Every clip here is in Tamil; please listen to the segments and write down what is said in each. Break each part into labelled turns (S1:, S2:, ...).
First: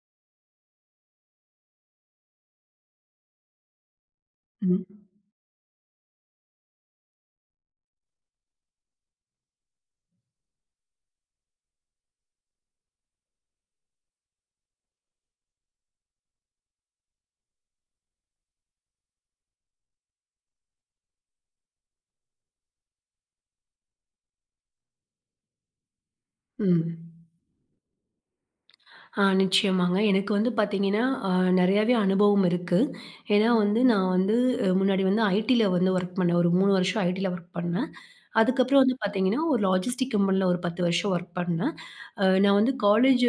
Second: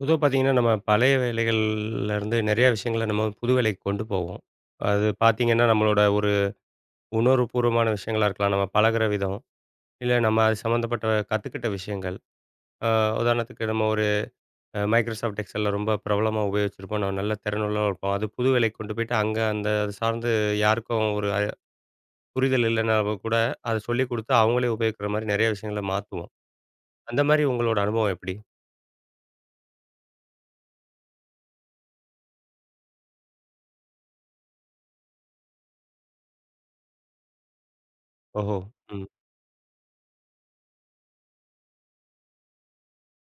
S1: பொதுவா பார்த்தீங்கன்னா, நம்ம பழைய வேலைகள்ல இருந்து நிறைய விஷயங்கள நம்ம புது வேலைக்கு கொண்டு போவோம்.
S2: ம்.
S1: அது பார்த்தீங்கன்னா, நம்மளோட ஒரு உணர்வுபூர்வமான விஷயங்களா இருக்கலாம். நம்ம பழகுற விதம், இல்ல நம்ம அது சம்மந்தப்பட்ட கத்துக்கிட்ட விஷயங்கள். அ உதாரணத்துக்கு நம்ம ஒரு Microsoft Excelல ரொம்ப பிரபலமா உபயோகிச்சிருப்போம். நம்ம நல்ல திறனுள்ளவா இருப்போம். அது புது வேலைக்கு கொண்டு போயிட்டு அங்க அந்த அது சார்ந்து யாருக்கும் ஒரு புரிதல் இல்லைன்னா கூட அத சொல்லிக் குடுத்து அவங்களே உபயோகிக்கிற மாரி நிறைய விஷயங்கள மாத்துவோம். அந்த
S2: ம்.
S1: மாரி உங்களோட அனுபவம் எப்படி?
S2: ஆ நிச்சயமாங்க. எனக்கு வந்து பார்த்தீங்கன்னா, அ நெறையாவே அனுபவம் இருக்கு. ஏன்னா வந்து நான் வந்து முன்னாடி வந்து ஐடில வந்து ஒர்க் பண்ணேன். ஒரு 3 வருஷம் ஐடில ஒர்க் பண்ணேன்.
S1: ஓஹோ!
S2: அதுக்கப்புறம் வந்து
S1: ம்.
S2: பார்த்தீங்கன்னா, ஒரு லாஜிஸ்டிக் கம்பெனில ஒரு 10 வருஷம் ஒர்க் பண்ணேன். நான் வந்து காலேஜ்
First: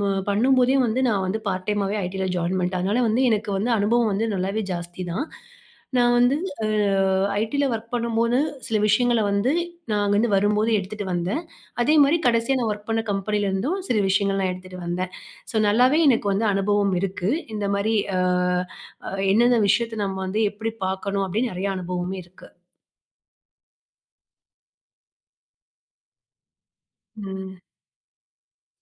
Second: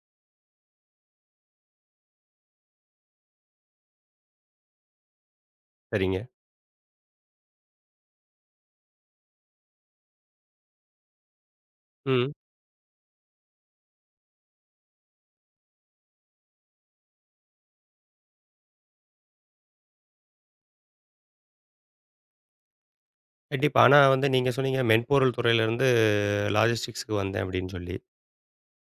S2: ம பண்ணும்போதே வந்து நான் வந்து பார்ட் டைமாவே ஐடில ஜாயின் பண்ணிட்டேன். அதனால வந்து எனக்கு வந்து அனுபவம் வந்து நல்லாவே ஜாஸ்தி தான். நான்
S1: சரிங்க.
S2: வந்து அ ஐடில வொர்க் பண்ணும்போது, சில விஷயங்கள வந்து நான் அங்கருந்து வரும்போது எடுத்துட்டு வந்தேன். அதே மாரி
S1: ம்.
S2: கடைசியா நான் வொர்க் பண்ண கம்பெனிலருந்தும் சில விஷயங்கள் நான் எடுத்துட்டு வந்தேன். ஸோ நல்லாவே எனக்கு வந்து அனுபவம் இருக்கு. இந்த மாரி அ அ என்னென்ன விஷயத்த நம்ம வந்து எப்படி பார்க்கணும் அப்படின்னு நெறைய அனுபவமே இருக்கு.
S1: கண்டிப்பா. ஆனா வந்து நீங்க சொன்னீங்க மென்பொருள் துறையில இருந்து லாஜிஸ்டிக்ஸ்‌க்கு வந்தேன்
S2: ம்.
S1: அப்படின்னு சொல்லி.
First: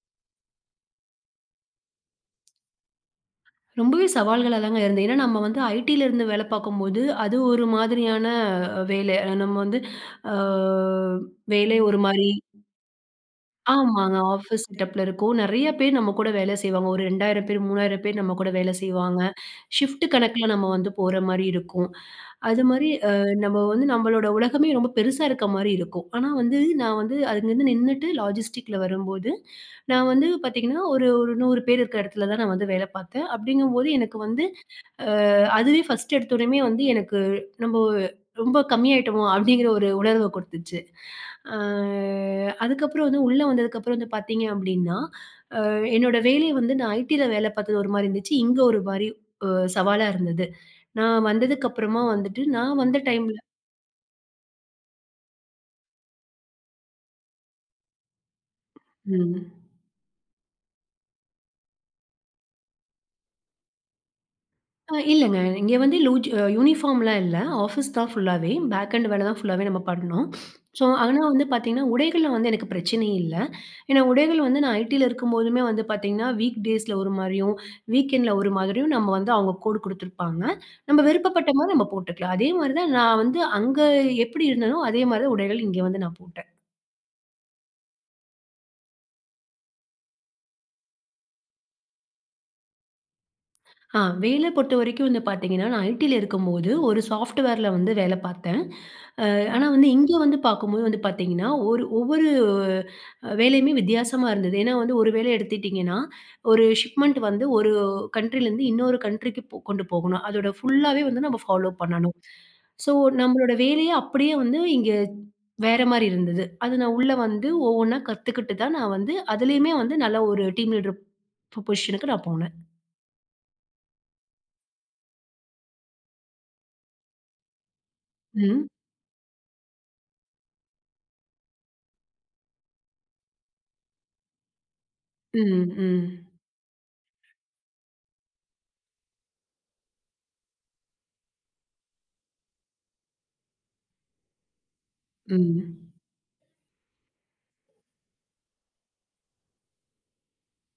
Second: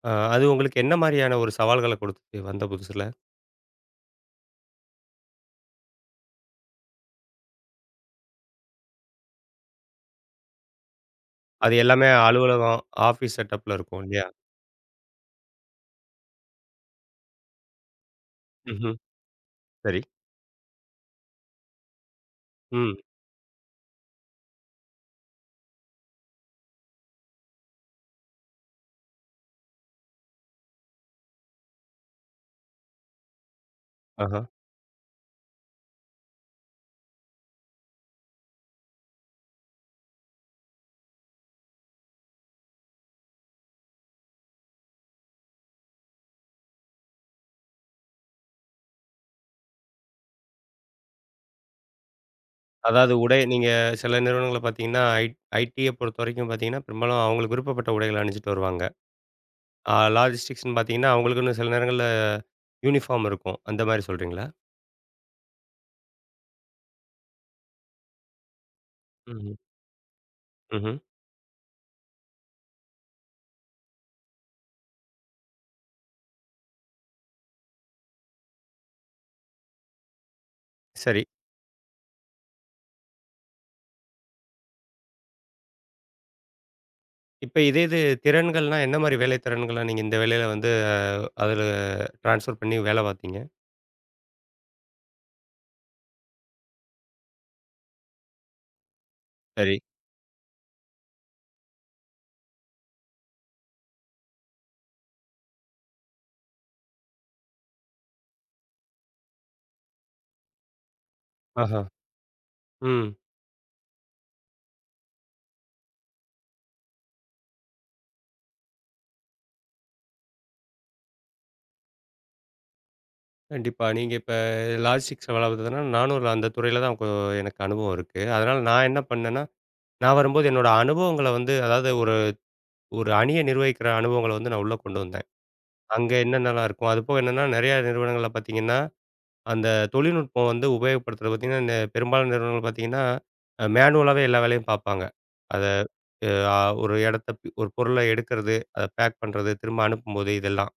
S1: அது உங்களுக்கு என்ன மாரியான ஒரு சவால்கள கொடுத்துச்சு வந்த புதுசுல?
S2: ரொம்பவே சவால்களா தாங்க இருந்தது. ஏன்னா நம்ம வந்து ஐடில இருந்து வேல பார்க்கும்போது, அது ஒரு மாதிரியான வேலை. நம்ம வந்து அ
S1: அது
S2: வேலை ஒரு
S1: எல்லாமே
S2: மாரி
S1: அலுவலகம், ஆஃபீஸ் செட்டப்ல இருக்கும்
S2: ஆமாங்க.
S1: இல்லையா?
S2: ஆஃபீஸ் செட்டப்ல இருக்கும். நெறைய பேர் நம்ம கூட வேலை செய்வாங்க. ஒரு 2000 பேர், 3000 பேர் நம்ம கூட வேலை
S1: ம்ஹ்ம்.
S2: செய்வாங்க.
S1: சரி.
S2: ஷிஃப்ட் கணக்குல நம்ம வந்து போற மாரி இருக்கும். அது மாரி
S1: ம்.
S2: நம்ம வந்து நம்மளோட உலகமே ரொம்ப பெருசா இருக்க மாரி இருக்கும். ஆனா வந்து நான் வந்து அங்கருந்து நின்னுட்டு லாஜிஸ்டிக்ல வரும்போது, நான் வந்து பார்த்தீங்கன்னா, ஒரு ஒரு 100 பேர் இருக்கிற இடத்துல தான் நான் வந்து வேலை பார்த்தேன். அப்படிங்கும்போது எனக்கு
S1: ஆஹா.
S2: வந்து அ அதுவே ஃபர்ஸ்ட் எடுத்தோனமே வந்து எனக்கு நம்போ ரொம்ப கம்மியாயிட்டோமோ! அப்டிங்கிற ஒரு உணர்வ குடுத்துச்சு. அ அதுக்கப்புறம் வந்து உள்ள வந்ததுக்கப்புறம் வந்து பார்த்தீங்க அப்டின்னா, என்னோட வேலை வந்து நான் ஐடில வேல பார்த்தது ஒரு மாரி இருந்துச்சு. இங்க ஒரு மாரி அ சவாலா இருந்தது. நான் வந்ததுக்கப்புறமா வந்துட்டு நான் வந்த
S1: அதாவது
S2: டைம்ல
S1: உடை நீங்க சில நிறுவனங்கள்ல பார்த்தீங்கன்னா, ஐடிய பொறுத்தவரைக்கும் பார்த்தீங்கன்னா, பெரும்பாலும் அவங்களுக்கு விருப்பப்பட்ட உடைகள அணிஞ்சிட்டு வருவாங்க.
S2: ம்.
S1: லாஜிஸ்டிக்ஸ்ன்னு பார்த்தீங்கன்னா, அவங்களுக்குன்னு சில நேரங்கள்ல யூனிஃபார்ம் இருக்கும். அந்த மாரி சொல்றீங்களா?
S2: இல்லங்க. இங்க வந்து லூஜ் யூனிஃபார்ம்லாம் இல்ல. ஆஃபீஸ் தான் ஃபுல்லாவே. பேக் அண்ட் வேல தான்
S1: ம்ஹ்ம்.
S2: ஃபுல்லாவே நம்ம பண்ணோம். ஸோ,
S1: ம்ஹ்ம்.
S2: ஆனா வந்து பார்த்தீங்கன்னா, உடைகள்ல வந்து எனக்கு பிரச்சனையே இல்ல. ஏன்னா, உடைகள் வந்து நான் ஐடில இருக்கும்போதுமே வந்து பார்த்தீங்கன்னா, வீக் டேஸ்ல ஒரு மாரியும், வீக்கெண்ட்ல ஒரு மாதிரியும் நம்ம வந்து அவங்க கோடு குடுத்துருப்பாங்க. நம்ம
S1: சரி.
S2: விருப்பப்பட்ட மாரி நம்ம போட்டுக்கலாம். அதே மாரி தான் நான் வந்து அங்க எப்படி இருந்தேனோ, அதே மாரி தான் உடைகள் இங்க வந்து நான் போட்டேன்.
S1: இப்ப இதே இது திறன்கள்னா என்ன மாரி வேலை திறன்கள நீங்க இந்த வேலையில வந்து, அதுல ட்ரான்ஸ்ஃபர் பண்ணி வேலை பார்த்தீங்க?
S2: ஆ வேல பொறுத்தவரைக்கும் வந்து பார்த்தீங்கன்னா, நான் ஐடில இருக்கும்போது ஒரு சாஃப்ட்வேர்ல வந்து வேல பார்த்தேன். அ ஆனா
S1: சரி.
S2: வந்து இங்க வந்து பார்க்கும்போது வந்து பார்த்தீங்கன்னா, ஒவ்வொரு வேலையுமே வித்தியாசமா இருந்தது. ஏன்னா வந்து ஒரு வேலை எடுத்துட்டீங்கன்னா, ஒரு ஷிப்மெண்ட் வந்து ஒரு கண்ட்ரிலருந்து இன்னொரு கண்ட்ரிக்கு கொண்டு போகணும். அதோட ஃபுல்லாவே வந்து நம்ம ஃபாலோ
S1: ஆஹா.
S2: பண்ணணும். ஸோ,
S1: ம்.
S2: நம்மளோட வேலையே அப்படியே வந்து இங்க வேற மாரி இருந்தது. அது நான் உள்ள வந்து ஒவ்வொன்னா கத்துக்கிட்டு தான் நான் வந்து அதுலயுமே வந்து நல்ல ஒரு டீம் லீடர் பொசிஷனுக்கு நான் போனேன்.
S1: கண்டிப்பா. நீங்க இப்ப லாஜிஸ்டிக்ஸ் வளர்த்ததுனா, நானும் ஒரு அந்த துறையில தான் எனக்கு அனுபவம் இருக்கு. அதனால
S2: ம்.
S1: நான் என்ன பண்ணேன்னா, நான் வரும்போது என்னோட அனுபவங்கள வந்து அதாவது ஒரு ஒரு அணிய நிர்வகிக்கிற அனுபவங்கள வந்து நான் உள்ள கொண்டு வந்தேன்.
S2: ம். ம்.
S1: அங்க என்னென்னலாம் இருக்கும். அதுபோக என்னன்னா நெறைய நிறுவனங்கள்ல பார்த்தீங்கன்னா, அந்த தொழில்நுட்பம் வந்து உபயோகப்படுத்துறது பார்த்தீங்கன்னா, பெரும்பாலான நிறுவனங்கள் பார்த்தீங்கன்னா, மேனுவலாவே எல்லா வேலையும் பார்ப்பாங்க. அத
S2: ம்.
S1: அ ஆ ஒரு இடத்த ஒரு பொருள எடுக்கிறது, அத பேக் பண்றது, திரும்ப அனுப்பும்போது இதெல்லாம்.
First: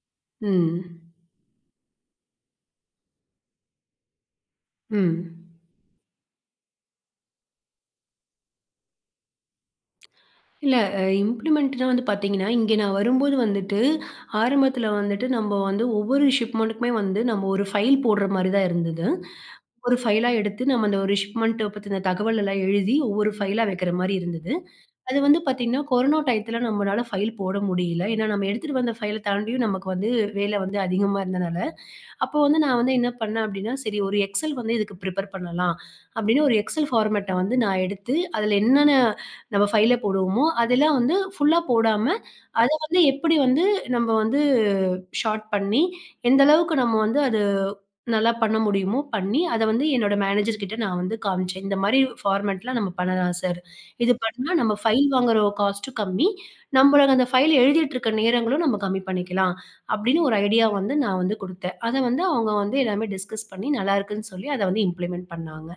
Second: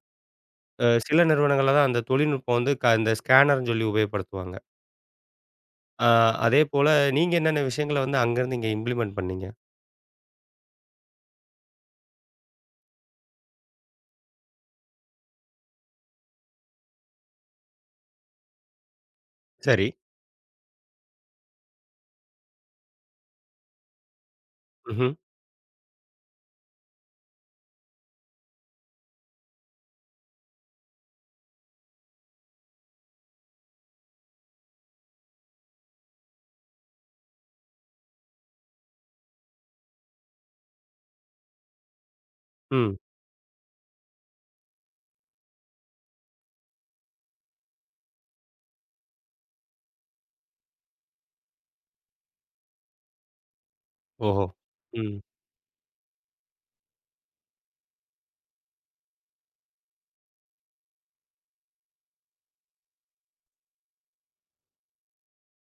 S1: அ
S2: ம்.
S1: சில நிறுவனங்கள்ல தான் அந்த தொழில்நுட்பம் வந்து இந்த ஸ்கேனர்ன்னு சொல்லி உபயோகப்படுத்துவாங்க.
S2: ம்.
S1: ஆ அதேபோல நீங்க என்னென்ன விஷயங்கள வந்து அங்கருந்து இங்க இம்ப்ளிமெண்ட் பண்ணீங்க?
S2: இல்ல இம்ப்ளிமெண்ட்னா வந்து பார்த்தீங்கன்னா, இங்கே நான் வரும்போது வந்துட்டு, ஆரம்பத்தில வந்துட்டு நம்ம வந்து ஒவ்வொரு ஷிப்மெண்ட்டுக்குமே வந்து நம்ம ஒரு ஃபைல் போடுற மாரி தான் இருந்தது.
S1: சரி.
S2: ஒரு ஃபைலா எடுத்து நம்ம அந்த ஒரு ஷிப்மெண்ட்ட பத்தின தகவல் எல்லாம் எழுதி, ஒவ்வொரு ஃபைலா வைக்கிற மாரி இருந்தது.
S1: ம்ஹ்ம்.
S2: அது வந்து பார்த்தீங்கன்னா, கொரோனா டயத்தில நம்மளால ஃபைல் போட முடியல. ஏன்னா, நம்ம எடுத்துட்டு வந்த ஃபைல தாண்டியும் நமக்கு வந்து வேலை வந்து அதிகமா இருந்தனால, அப்போ வந்து நான் வந்து என்ன பண்ணேன் அப்படின்னா, சரி ஒரு எக்ஸல் வந்து இதுக்கு ப்ரிப்பேர் பண்ணலாம். அப்படின்னு ஒரு எக்ஸல் ஃபார்மேட்ட வந்து நான் எடுத்து, அதுல என்னென்ன நம்ம ஃபைல போடுவோமோ, அதெல்லாம் வந்து ஃபுல்லா போடாம, அத
S1: ம்.
S2: வந்து எப்படி வந்து நம்ம வந்து ஷார்ட் பண்ணி, எந்த அளவுக்கு நம்ம வந்து அது நல்லா பண்ண முடியுமோ பண்ணி, அத வந்து என்னோட மேனேஜர் கிட்ட நான் வந்து காமிச்சேன். இந்த மாரி ஃபார்மேட்லாம் நம்ம பண்ணலாம் சார். இது
S1: ஓஹோ!
S2: பண்ணா நம்ம ஃபைல்
S1: ம்.
S2: வாங்குற காஸ்ட்டும் கம்மி. நம்மளுக்கு அந்த ஃபைல் எழுதிட்டு இருக்க நேரங்களும் நம்ம கம்மி பண்ணிக்கலாம். அப்படின்னு ஒரு ஐடியா வந்து நான் வந்து குடுத்தேன். அத வந்து அவங்க வந்து எல்லாமே டிஸ்கஸ் பண்ணி நல்லா இருக்குன்னு சொல்லி அத வந்து இம்ப்ளிமெண்ட் பண்ணாங்க.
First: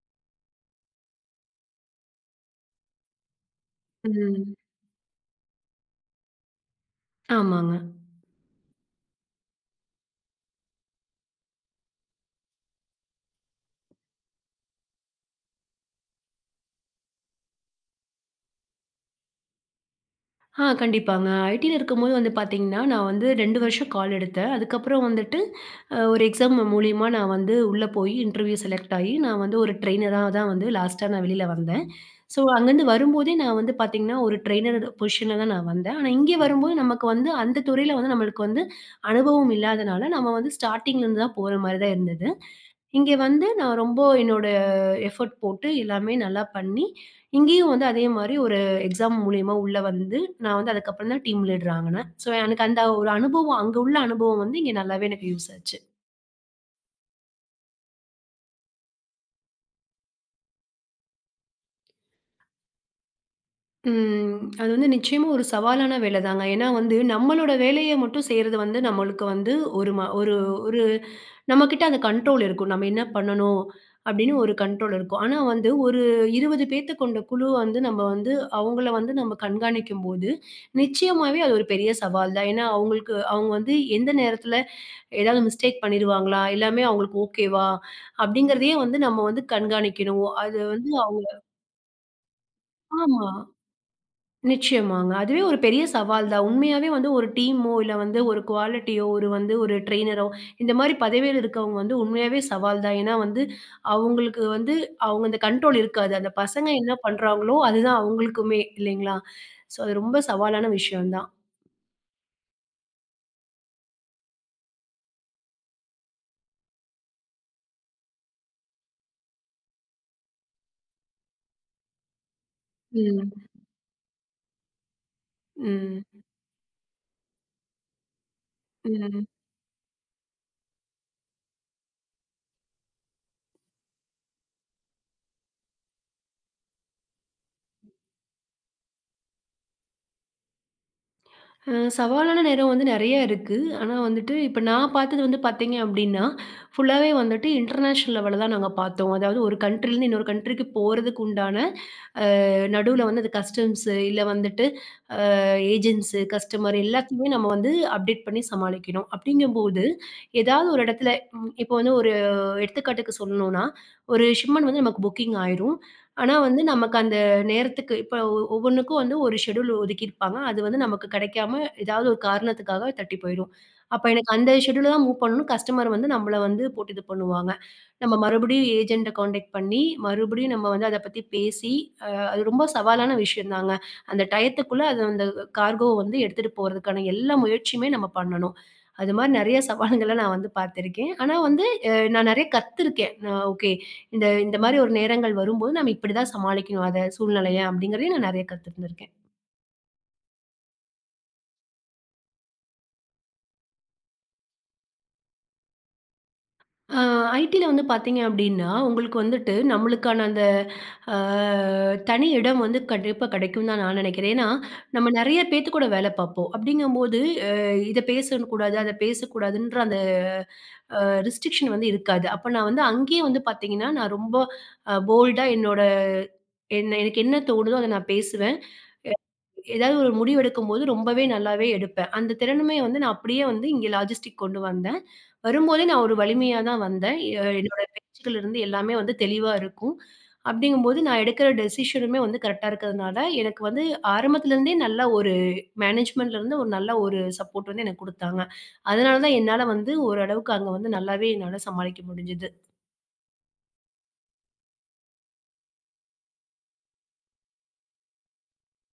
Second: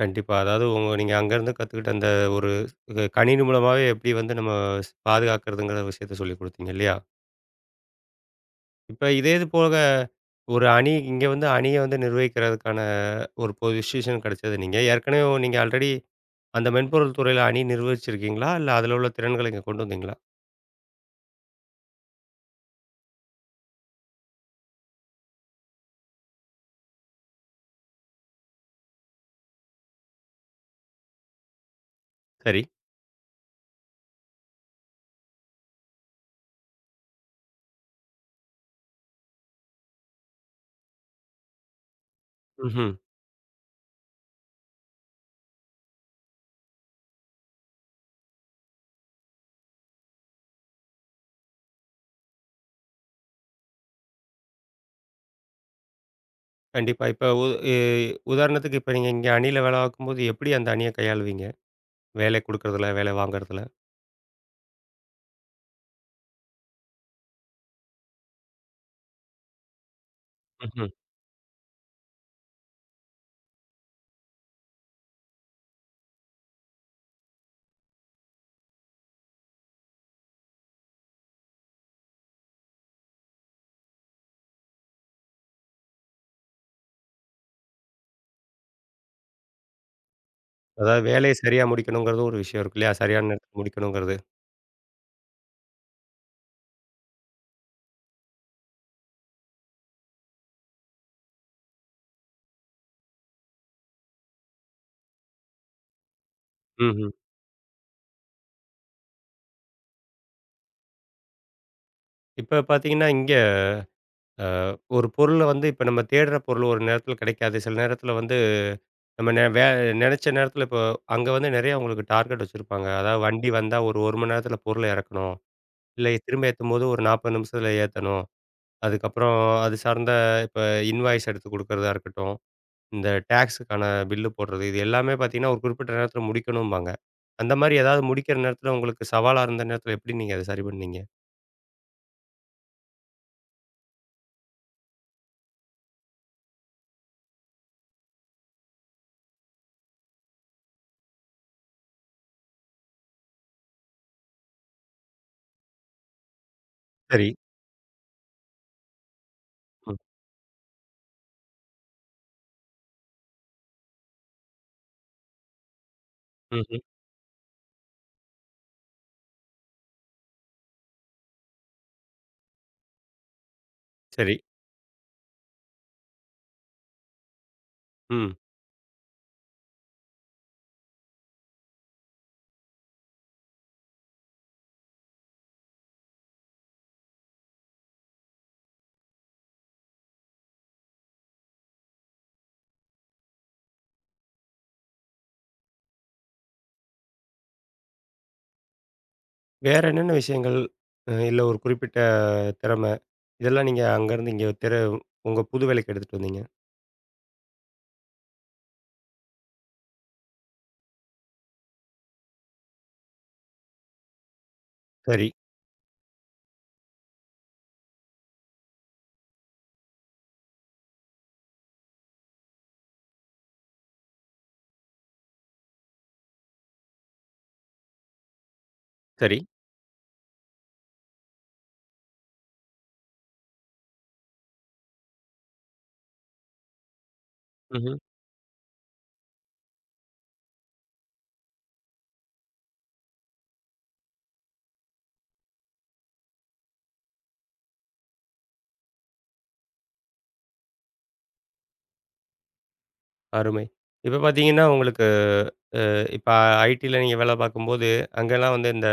S1: கண்டிப்பா. அதாவது உங்க நீங்க அங்கருந்து கத்துக்கிட்ட அந்த ஒரு கணினி மூலமாவே எப்படி வந்து நம்ம
S2: ம்.
S1: பாதுகாக்கிறதுங்கிற விஷயத்த சொல்லிக் குடுத்தீங்க இல்லையா?
S2: ஆமாங்க.
S1: இப்ப இதே இது போக ஒரு அணி இங்க வந்து அணிய வந்து நிர்வகிக்கிறதுக்கான ஒரு பொசிஷன் கிடைச்சது நீங்க. ஏற்கனவே நீங்க ஆல்ரெடி அந்த மென்பொருள் துறையில அணி நிர்வகிச்சிருக்கீங்களா? இல்ல அதில உள்ள திறன்கள இங்க கொண்டு வந்தீங்களா?
S2: ஆ கண்டிப்பாங்க. ஐடில இருக்கும்போது வந்து பார்த்தீங்கன்னா, நான் வந்து 2 வருஷம் கால் எடுத்தேன். அதுக்கப்புறம் வந்துட்டு ஒரு எக்ஸாம் மூலியமா நான் வந்து உள்ள போய் இன்டர்வியூ செலக்ட் ஆயி நான் வந்து ஒரு ட்ரெய்னரா தான் வந்து லாஸ்ட்டா நான் வெளில வந்தேன். ஸோ
S1: சரி.
S2: அங்கேருந்து வரும்போதே நான் வந்து பார்த்தீங்கன்னா, ஒரு ட்ரெய்னர் பொசிஷன்ல தான் நான் வந்தேன். ஆனா இங்கே வரும்போது நமக்கு வந்து அந்த துறையில வந்து நம்மளுக்கு வந்து அனுபவம் இல்லாதனால, நம்ம வந்து ஸ்டார்ட்டிங்ல இருந்து தான் போற மாரி தான் இருந்தது.
S1: ம்ஹ்ம்.
S2: இங்கே வந்து நான் ரொம்ப என்னோட எஃபோர்ட் போட்டு எல்லாமே நல்லா பண்ணி, இங்கேயும் வந்து அதே மாரி ஒரு எக்ஸாம் மூலியமா உள்ள வந்து, நான் வந்து அதுக்கப்புறம் தான் டீம் லீடர் ஆகுனேன். ஸோ எனக்கு அந்த ஒரு அனுபவம் அங்க உள்ள அனுபவம் வந்து இங்க நல்லாவே எனக்கு யூஸ் ஆச்சு.
S1: கண்டிப்பா. இப்ப உ இ உதாரணத்துக்கு இப்ப நீங்க இங்க அணியில வேலை பார்க்கும்போது, எப்படி அந்த அணிய கையாளுவீங்க? வேலை குடுக்கறதுல, வேலை வாங்குறதுல.
S2: ம். அது வந்து நிச்சயமா ஒரு சவாலான வேலைதாங்க. ஏன்னா வந்து நம்மளோட வேலைய மட்டும் செய்றது வந்து நம்மளுக்கு வந்து ஒரு ஒரு ஒரு
S1: ம்ஹ்ம்.
S2: நம்மகிட்ட அந்த கண்ட்ரோல் இருக்கும். நம்ம என்ன பண்ணணும் அப்படின்னு ஒரு கண்ட்ரோல் இருக்கும். ஆனா வந்து ஒரு 20 பேத்த கொண்ட குழுவ வந்து நம்ம வந்து அவங்கள வந்து நம்ம கண்காணிக்கும்போது, நிச்சயமாவே அது ஒரு பெரிய சவால் தான். ஏன்னா அவங்களுக்கு அவங்க வந்து எந்த நேரத்துல ஏதாவது மிஸ்டேக் பண்ணிருவாங்களா? எல்லாமே அவங்களுக்கு ஓகேவா? அப்படிங்கிறதையே வந்து நம்ம வந்து கண்காணிக்கணும். அது வந்து
S1: அதாவது வேலைய சரியா முடிக்கணுங்கிறது ஒரு விஷயம் இருக்கு இல்லையா?
S2: ஆமா.
S1: சரியான நேரத்துக்கு முடிக்கணுங்கிறது.
S2: நிச்சயமாங்க. அதுவே ஒரு பெரிய சவால் தான். உண்மையாவே வந்து ஒரு டீமோ, இல்ல வந்து ஒரு குவாலிட்டியோ, ஒரு வந்து ஒரு ட்ரெய்னரோ, இந்த மாரி பதவியில இருக்கவங்க வந்து உண்மையாவே சவால் தான். ஏன்னா வந்து அவங்களுக்கு வந்து அவங்க அந்த கண்ட்ரோல் இருக்காது. அந்த பசங்க என்ன
S1: ம்ஹ்ம்.
S2: பண்றாங்களோ, அதுதான் அவங்களுக்குமே இல்லைங்களா? ஸோ அது ரொம்ப சவாலான விஷயம் தான்.
S1: இப்ப பார்த்தீங்கன்னா, இங்க அ ஒரு பொருள வந்து இப்ப நம்ம தேடுற பொருள் ஒரு நேரத்தில கிடைக்காது. சில நேரத்தில வந்து நம்ம நெ வே நெனைச்ச நேரத்தில இப்போ அங்க வந்து நெறைய உங்களுக்கு டார்கெட் வச்சிருப்பாங்க. அதாவது
S2: ம்.
S1: வண்டி வந்தா ஒரு 1 மணி நேரத்தில பொருள இறக்கணும். இல்ல
S2: ம்.
S1: திரும்ப ஏத்தும்போது ஒரு 40 நிமிஷத்தில ஏத்தணும்.
S2: ம்.
S1: அதுக்கப்புறம் அது சார்ந்த இப்ப இன்வாய்ஸ் எடுத்து குடுக்கறதா இருக்கட்டும். இந்த டாக்ஸுக்கான பில்லு போடுறது. இது எல்லாமே பார்த்தீங்கன்னா, ஒரு குறிப்பிட்ட நேரத்தில முடிக்கணும்பாங்க. அந்த மாரி ஏதாவது முடிக்கிற நேரத்தில உங்களுக்கு சவாலா இருந்த நேரத்தில எப்படி நீங்க அத சரி பண்ணீங்க?
S2: அ சவாலான நேரம் வந்து நெறைய இருக்கு. ஆனா வந்துட்டு இப்ப நான் பார்த்தது வந்து பார்த்தீங்க அப்டின்னா, ஃபுல்லாவே வந்துட்டு இன்டர்நேஷனல் லெவல்ல தான் நாங்க பார்த்தோம். அதாவது ஒரு கண்ட்ரிலருந்து இன்னொரு கண்ட்ரிக்கு போறதுக்கு உண்டான நடுவுல வந்து அது கஸ்டம்ஸு, இல்ல வந்துட்டு ஏஜென்ட்ஸு, கஸ்டமர்
S1: சரி.
S2: எல்லாத்தையுமே நம்ம வந்து அப்டேட் பண்ணி சமாளிக்கணும். அப்படிங்கும்போது,
S1: ம்.
S2: ஏதாவது ஒரு இடத்துல இப்போ வந்து ஒரு எடுத்துக்காட்டுக்கு சொல்லணும்னா, ஒரு ஷிப்மெண்ட் வந்து நமக்கு புக்கிங் ஆயிரும். ஆனா வந்து
S1: ம்ஹ்ம்.
S2: நமக்கு அந்த நேரத்துக்கு இப்போ ஒவ்வொன்னுக்கும் வந்து ஒரு ஷெட்யூல் ஒதுக்கியிருப்பாங்க. அது வந்து நமக்கு கிடைக்காம ஏதாவது ஒரு காரணத்துக்காக தட்டி போயிரும். அப்ப எனக்கு
S1: சரி.
S2: அந்த ஷெட்யூல தான் மூவ் பண்ணணும். கஸ்டமர் வந்து நம்மள வந்து போட்டு இது பண்ணுவாங்க. நம்ம
S1: ம்.
S2: மறுபடியும் ஏஜென்ட்ட கான்டாக்ட் பண்ணி, மறுபடியும் நம்ம வந்து அத பத்தி பேசி, அ அது ரொம்ப சவாலான விஷயம் தாங்க. அந்த டயத்துக்குள்ள அது அந்த கார்கோ வந்து எடுத்துட்டு போறதுக்கான எல்லா முயற்சியுமே நம்ம பண்ணணும். அது மாரி நெறைய சவால்கள நான் வந்து பார்த்திருக்கேன். ஆனா வந்து நான் நெறைய கத்துருக்கேன். நான் ஓகே இந்த இந்த மாரி ஒரு நேரங்கள் வரும்போது நம்ம இப்படிதான் சமாளிக்கணும் அத சூழ்நிலைய அப்படிங்கிறதையும் நான் நெறைய கத்துருந்துருக்கேன்.
S1: வேற என்னென்ன விஷயங்கள்? இல்ல ஒரு குறிப்பிட்ட திறமை, இதெல்லாம் நீங்க அங்கருந்து இங்க உங்க புது வேலைக்கு எடுத்துட்டு வந்தீங்க.
S2: ஆ ஐடில வந்து பார்த்தீங்க அப்படின்னா, உங்களுக்கு வந்துட்டு நம்மளுக்கான அந்த ஆ தனி இடம் வந்து கண்டிப்பா கெடைக்கும் தான் நான் நெனைக்கிறேன். ஏன்னா, நம்ம
S1: சரி,
S2: நெறைய பேத்து கூட வேல பார்ப்போம். அப்படிங்கும்போது அ இத பேசக்கூடாது, அத பேசக்கூடாதுன்ற அந்த அ ரெஸ்ட்ரிக்ஷன் வந்து இருக்காது. அப்ப நான் வந்து அங்கேயே வந்து பார்த்தீங்கன்னா, நான் ரொம்ப போல்டா என்னோட என்ன எனக்கு என்ன தோணுதோ அத நான் பேசுவேன். எ
S1: சரி.
S2: ஏதாவது ஒரு முடிவு எடுக்கும்போது ரொம்பவே நல்லாவே எடுப்பேன். அந்த திறனுமே வந்து நான் அப்படியே வந்து இங்க லாஜிஸ்டிக் கொண்டு வந்தேன். வரும்போதே நான் ஒரு வலிமையா தான் வந்தேன். என்னோட
S1: ம்ஹ்ம்.
S2: பேச்சுக்கள் இருந்து எல்லாமே வந்து தெளிவா இருக்கும். அப்படிங்கும்போது நான் எடுக்கிற டெசிஷனுமே வந்து கரெக்ட்டா இருக்கிறதுனால, எனக்கு வந்து ஆரம்பத்துல இருந்தே நல்ல ஒரு மேனேஜ்மென்ட்ல இருந்து ஒரு நல்ல ஒரு சப்போர்ட் வந்து எனக்கு குடுத்தாங்க. அதனால தான் என்னால வந்து ஓரளவுக்கு அங்க வந்து நல்லாவே என்னால சமாளிக்க முடிஞ்சது.
S1: அருமை. இப்ப பார்த்தீங்கன்னா, உங்களுக்கு இப்ப ஐடில நீங்க வேலை பார்க்கும்போது, அங்கலாம் வந்து இந்த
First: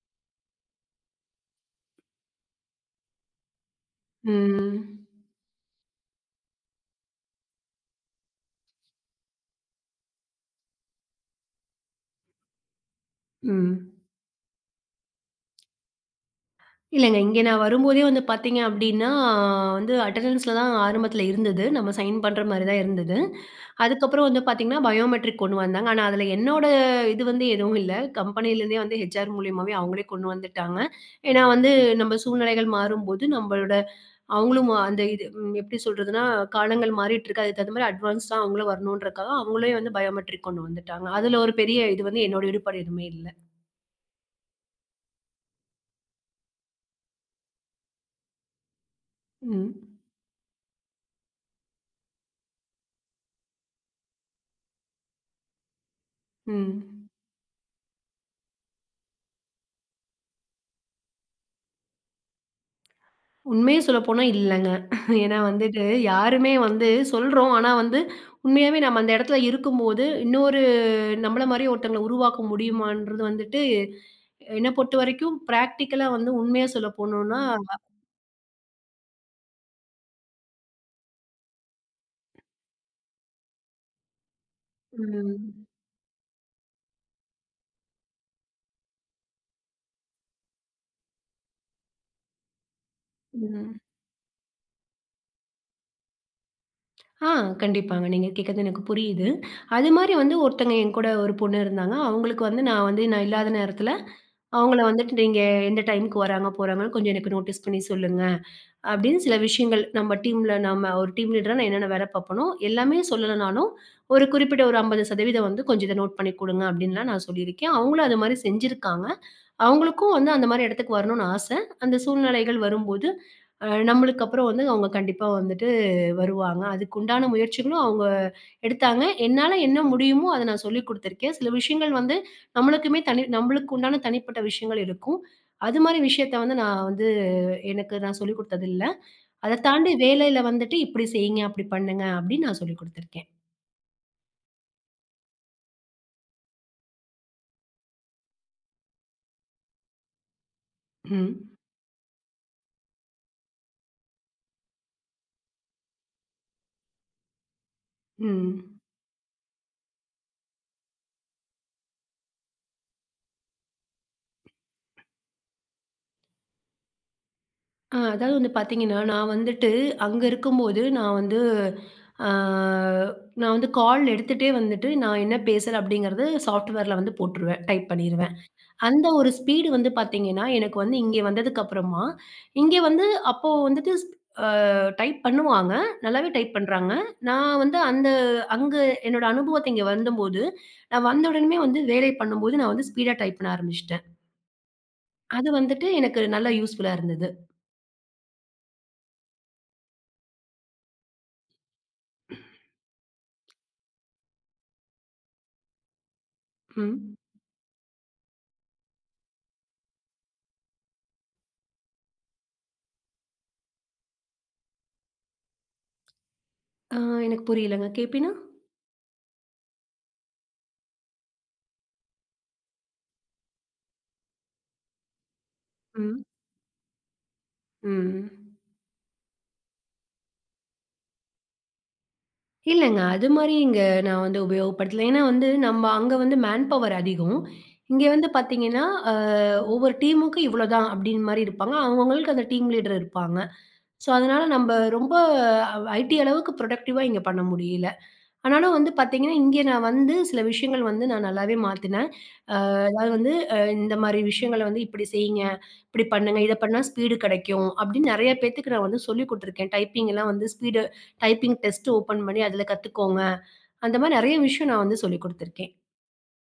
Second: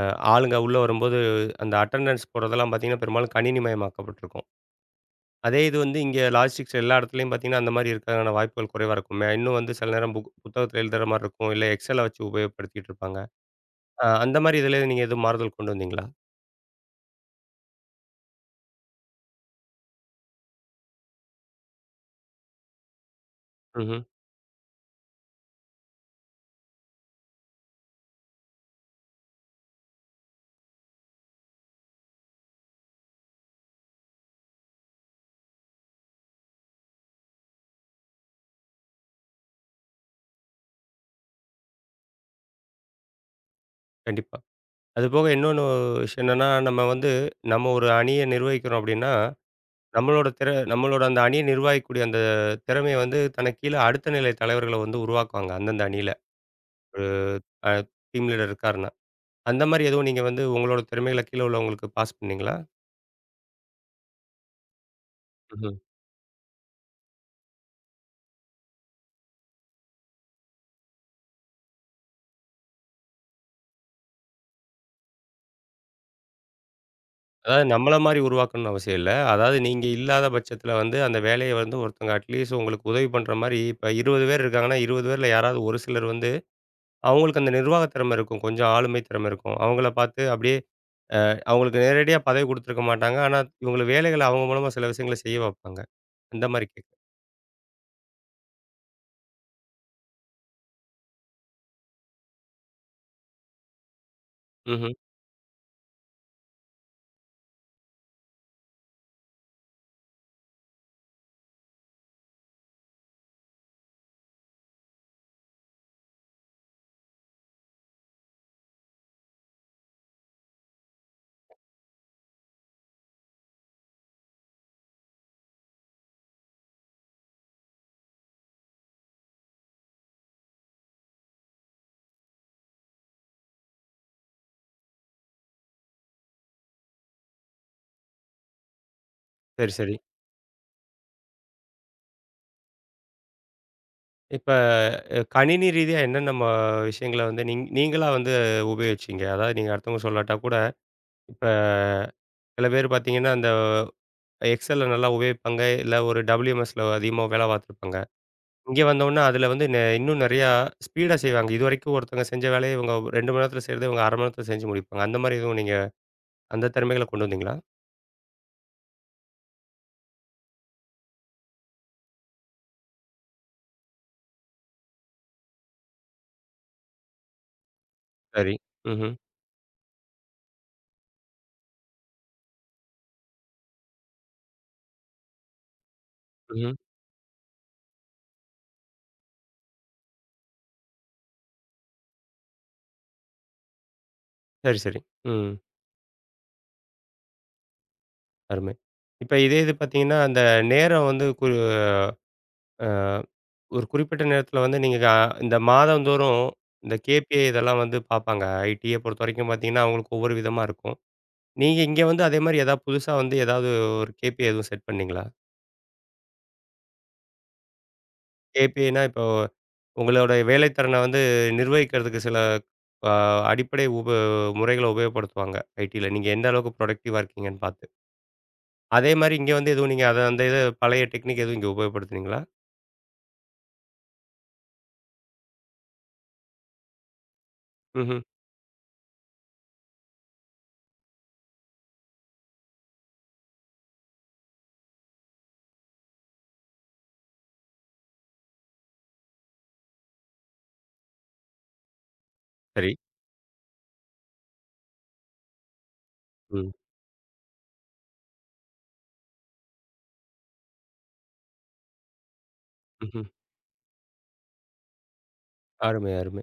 S1: அ ஆளுங்க உள்ள வரும்போது, அந்த அட்டெண்டன்ஸ் போடுறதெல்லாம் பார்த்தீங்கன்னா, பெரும்பாலும் கணினிமயமாக்கப்பட்டிருக்கும்.
S2: ம்.
S1: அதே இது வந்து இங்கே லாஜிஸ்டிக்ஸ் எல்லா இடத்துலயும் பார்த்தீங்கன்னா, அந்த மாரி இருக்கறதுக்கான வாய்ப்புகள் குறைவா இருக்குமே. இன்னும் வந்து சில நேரம் புத்தகத்தில எழுதுற மாரி இருக்கும். இல்ல எக்ஸல வச்சு உபயோகப்படுத்திட்டு இருப்பாங்க.
S2: ம்.
S1: அந்த மாரி இதில நீங்க எதுவும் மாறுதல் கொண்டு வந்தீங்களா?
S2: இல்லங்க. இங்க நான் வரும்போதே வந்து பார்த்தீங்க அப்டின்னா, வந்து அட்டெண்டன்ஸ்ல தான் ஆரம்பத்துல இருந்தது. நம்ம சைன் பண்ற மாரி தான் இருந்தது.
S1: ம்ஹ்ம்.
S2: அதுக்கப்புறம் வந்து பார்த்தீங்கன்னா, பயோமெட்ரிக் கொண்டு வந்தாங்க. ஆனா அதுல என்னோட இது வந்து எதுவும் இல்ல. கம்பெனிலேருந்தே வந்து ஹெச்ஆர் மூலியமாவே அவங்களே கொண்டு வந்துட்டாங்க. ஏன்னா வந்து நம்ம சூழ்நிலைகள் மாறும்போது, நம்மளோட அவங்களும் அந்த இது எப்டி சொல்றதுன்னா, காலங்கள் மாறிட்டுருக்கு. அதுக்கு தகுந்த மாரி அட்வான்ஸ்டா அவங்களும் வரணுன்றக்காக, அவங்களே வந்து பயோமெட்ரிக் கொண்டு வந்துட்டாங்க. அதுல ஒரு பெரிய இது வந்து என்னோட ஈடுபாடு எதுவுமே இல்ல.
S1: கண்டிப்பா. அதுபோக இன்னொன்னு விஷயம் என்னன்னா, நம்ம வந்து நம்ம ஒரு அணிய நிர்வகிக்கிறோம் அப்டின்னா,
S2: ம்.
S1: நம்மளோட அந்த அணிய நிர்வகிக்கக்கூடிய அந்த திறமைய வந்து தனக்கு கீழ அடுத்த நிலை தலைவர்கள வந்து உருவாக்குவாங்க. அந்தந்த அணியில. ஒரு
S2: ம்.
S1: அ டீம் லீடர் இருக்காருன்னா. அந்த மாரி எதுவும் நீங்க வந்து உங்களோட திறமைகள கீழ உள்ளவங்களுக்கு பாஸ் பண்ணீங்களா?
S2: உண்மைய சொல்லப்போனா இல்லங்க. ஏன்னா
S1: ம்ஹ்ம்.
S2: வந்துட்டு யாருமே வந்து சொல்றோம். ஆனா வந்து உண்மையாவே நம்ம அந்த இடத்துல இருக்கும்போது, இன்னொரு நம்மள மாரியே ஒருத்தங்கள உருவாக்க முடியுமான்றது வந்துட்டு, என்ன பொறுத்தவரைக்கும் பிராக்டிகலா வந்து உண்மையா சொல்ல போனோம்னா
S1: அதாவது நம்மள மாரி உருவாக்கணும்னு அவசியம் இல்ல. அதாவது நீங்க இல்லாத பட்சத்தில வந்து, அந்த வேலைய வந்து ஒருத்தவங்க அட்லீஸ்ட் உங்களுக்கு உதவி பண்ற மாரி, இப்ப 20 பேர் இருக்காங்கன்னா, 20 பேர்ல யாராவது
S2: ம்,
S1: ஒரு சிலர் வந்து, அவங்களுக்கு அந்த நிர்வாக திறமை இருக்கும். கொஞ்சம் ஆளுமை திறமை இருக்கும். அவங்கள பார்த்து அப்படியே அவங்களுக்கு நேரடியா பதவி குடுத்துருக்க மாட்டாங்க. ஆனா,
S2: ம்.
S1: இவங்கள வேலைகள அவங்க மூலமா சில விஷயங்கள செய்ய வைப்பாங்க. அந்த மாரி கேட்கிறேன்.
S2: ஆ கண்டிப்பாங்க. நீங்க கேட்கறது எனக்கு புரியுது. அது மாரி வந்து ஒருத்தங்க என்கூட ஒரு பொண்ணு இருந்தாங்க. அவங்களுக்கு வந்து நான் இல்லாத நேரத்துல, அவங்கள
S1: ம்ஹ்ம்.
S2: வந்துட்டு நீங்க எந்த டைம்க்கு வராங்க, போறாங்கன்னு கொஞ்சம் எனக்கு நோட்டீஸ் பண்ணி சொல்லுங்க. அப்படின்னு சில விஷயங்கள் நம்ம டீம்ல நாம ஒரு டீம் லீடரா நான் என்னென்ன வேலை பார்ப்பனோ எல்லாமே சொல்லலைனாலும் குறிப்பிட்ட ஒரு 50% வந்து கொஞ்சம் இதை நோட் பண்ணி கொடுங்க அப்படின்லாம் நான் சொல்லியிருக்கேன். அவங்களும் அது மாதிரி செஞ்சிருக்காங்க. அவங்களுக்கும் வந்து அந்த மாதிரி இடத்துக்கு வரணும்னு ஆசை. அந்த சூழ்நிலைகள் வரும்போது நம்மளுக்கு அப்புறம் வந்து அவங்க கண்டிப்பா வந்துட்டு வருவாங்க. அதுக்கு உண்டான முயற்சிகளும் அவங்க எடுத்தாங்க. என்னால என்ன முடியுமோ அதை நான் சொல்லிக் கொடுத்துருக்கேன். சில விஷயங்கள் வந்து நம்மளுக்குமே தனி நம்மளுக்கு உண்டான தனிப்பட்ட விஷயங்கள் இருக்கும். அது மாதிரி விஷயத்த வந்து நான் வந்து எனக்கு நான் சொல்லிக் கொடுத்தது இல்ல. அத
S1: சரி,
S2: தாண்டி
S1: சரி.
S2: வேலையில வந்துட்டு இப்படி செய்யுங்க, அப்படி பண்ணுங்க அப்படின்னு நான் சொல்லிக் குடுத்துருக்கேன்.
S1: இப்ப கணினி ரீதியா என்னென்ன விஷயங்கள வந்து நீங்களா வந்து உபயோகிச்சீங்க? அதாவது நீங்க அடுத்தவங்க சொல்லாட்டா கூட, இப்ப
S2: ம்.
S1: சில பேர் பார்த்தீங்கன்னா, அந்த எக்ஸெல்ல நல்லா உபயோகிப்பாங்க. இல்ல ஒரு WMSல அதிகமா வேலை பார்த்துருப்பாங்க.
S2: ம்.
S1: இங்க வந்தோனே அதில வந்து இன்னும் நெறையா ஸ்பீடா செய்வாங்க. இதுவரைக்கும் ஒருத்தவங்க செஞ்ச வேலைய இவங்க 2 மணி நேரத்தில செய்றத இவங்க 1/2 மணி நேரத்தில செஞ்சு முடிப்பாங்க. அந்த மாரி எதுவும் நீங்க அந்த திறமைகள கொண்டு வந்தீங்களா?
S2: அதாவது வந்து பார்த்தீங்கன்னா, நான் வந்துட்டு அங்க இருக்கும்போது நான் வந்து ஆ நான் வந்து கால் எடுத்துட்டே வந்துட்டு நான் என்ன பேசுறேன் அப்படிங்கிறது சாஃப்ட்வேர்ல வந்து போட்டுருவேன். டைப் பண்ணிருவேன்.
S1: சரி.
S2: அந்த
S1: ம்ஹ்ம்.
S2: ஒரு ஸ்பீடு வந்து பார்த்தீங்கன்னா, எனக்கு வந்து இங்கே வந்ததுக்கப்புறமா, இங்கே வந்து அப்போ வந்துட்டு அ டைப் பண்ணுவாங்க. நல்லாவே டைப்
S1: ம்ஹ்ம்.
S2: பண்றாங்க. நான் வந்து அந்த அங்க என்னோட அனுபவத்த இங்க வந்தம்போது, நான் வந்த உடனுமே வந்து வேலை பண்ணும்போது நான் வந்து ஸ்பீடா டைப் பண்ண ஆரம்பிச்சுட்டேன்.
S1: சரி, சரி.
S2: அது
S1: ம்.
S2: வந்துட்டு எனக்கு நல்லா யூஸ்ஃபுல்லா இருந்தது.
S1: அருமை. இப்ப இதே இது பார்த்தீங்கன்னா, அந்த நேரம் வந்து கு அ ஒரு குறிப்பிட்ட நேரத்தில வந்து நீங்க இந்த மாதந்தோறும் இந்த
S2: ம்.
S1: கேபிஐ இதெல்லாம் வந்து பார்ப்பாங்க. ஐடிய பொறுத்தவரைக்கும் பார்த்தீங்கன்னா, அவங்களுக்கு ஒவ்வொரு விதமா இருக்கும். நீங்க இங்க வந்து அதே மாரி ஏதாவது புதுசா வந்து ஏதாவது ஒரு கேபிஐ எதுவும் செட் பண்ணீங்களா?
S2: அ எனக்கு புரியலங்க. கேட்பீனா?
S1: கேபிஐன்னா இப்போ உங்களோட வேலை திறன வந்து நிர்வகிக்கிறதுக்கு சில அ அடிப்படை முறைகள உபயோகப்படுத்துவாங்க ஐடில.
S2: ம்.
S1: நீங்க எந்த அளவுக்கு புரொடக்டிவா இருக்கீங்கன்னு பார்த்து.
S2: ம்.
S1: அதே மாரி இங்க வந்து எதுவும் நீங்க அத அந்த இத பழைய டெக்னிக் எதுவும் இங்க உபயோகப்படுத்துனீங்களா?
S2: இல்லங்க. அது மாரி இங்க நான் வந்து உபயோகப்படுத்தல. ஏன்னா வந்து நம்ம அங்க வந்து மேன் பவர் அதிகம். இங்க
S1: ம்ஹ்ம்.
S2: வந்து பார்த்தீங்கன்னா, அ ஒவ்வொரு டீமுக்கு இவ்வளோதான் அப்டின்னு மாரி இருப்பாங்க. அவங்கவங்களுக்கு அந்த டீம் லீடர் இருப்பாங்க. ஸோ, அதனால நம்ப ரொம்ப ஐடி அளவுக்கு ப்ரொடக்டிவா இங்க பண்ண முடியல. ஆனாலும் வந்து பார்த்தீங்கன்னா, இங்கே நான் வந்து சில விஷயங்கள் வந்து நான் நல்லாவே மாத்துனேன். அ
S1: சரி.
S2: அதாவது வந்து இந்த மாரி விஷயங்கள வந்து இப்படி செய்யுங்க, இப்படி பண்ணுங்க, இத
S1: ம்.
S2: பண்ணா ஸ்பீடு கிடைக்கும் அப்படின்னு நெறைய பேத்துக்கு நான் வந்து சொல்லிக் குடுத்துருக்கேன். டைப்பிங்லாம் வந்து ஸ்பீடு டைப்பிங் டெஸ்ட் ஓப்பன் பண்ணி அதில கத்துக்கோங்க.
S1: ம்ஹ்ம்.
S2: அந்த மாரி நெறைய விஷயம் நான் வந்து சொல்லிக் குடுத்துருக்கேன்.
S1: அருமை, அருமை.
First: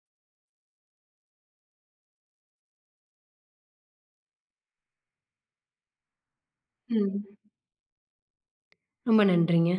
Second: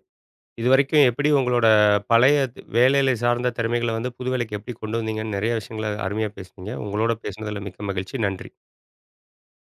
S1: இதுவரைக்கும் எப்படி உங்களோட பழைய வேலையில சார்ந்த திறமைகள வந்து புது வேலைக்கு எப்படி கொண்டு வந்தீங்கன்னு நெறைய விஷயங்கள அருமையா பேசுனீங்க. உங்களோட
S2: ம்.
S1: பேசுனதுல மிக்க மகிழ்ச்சி. நன்றி.
S2: ரொம்ப நன்றிங்க.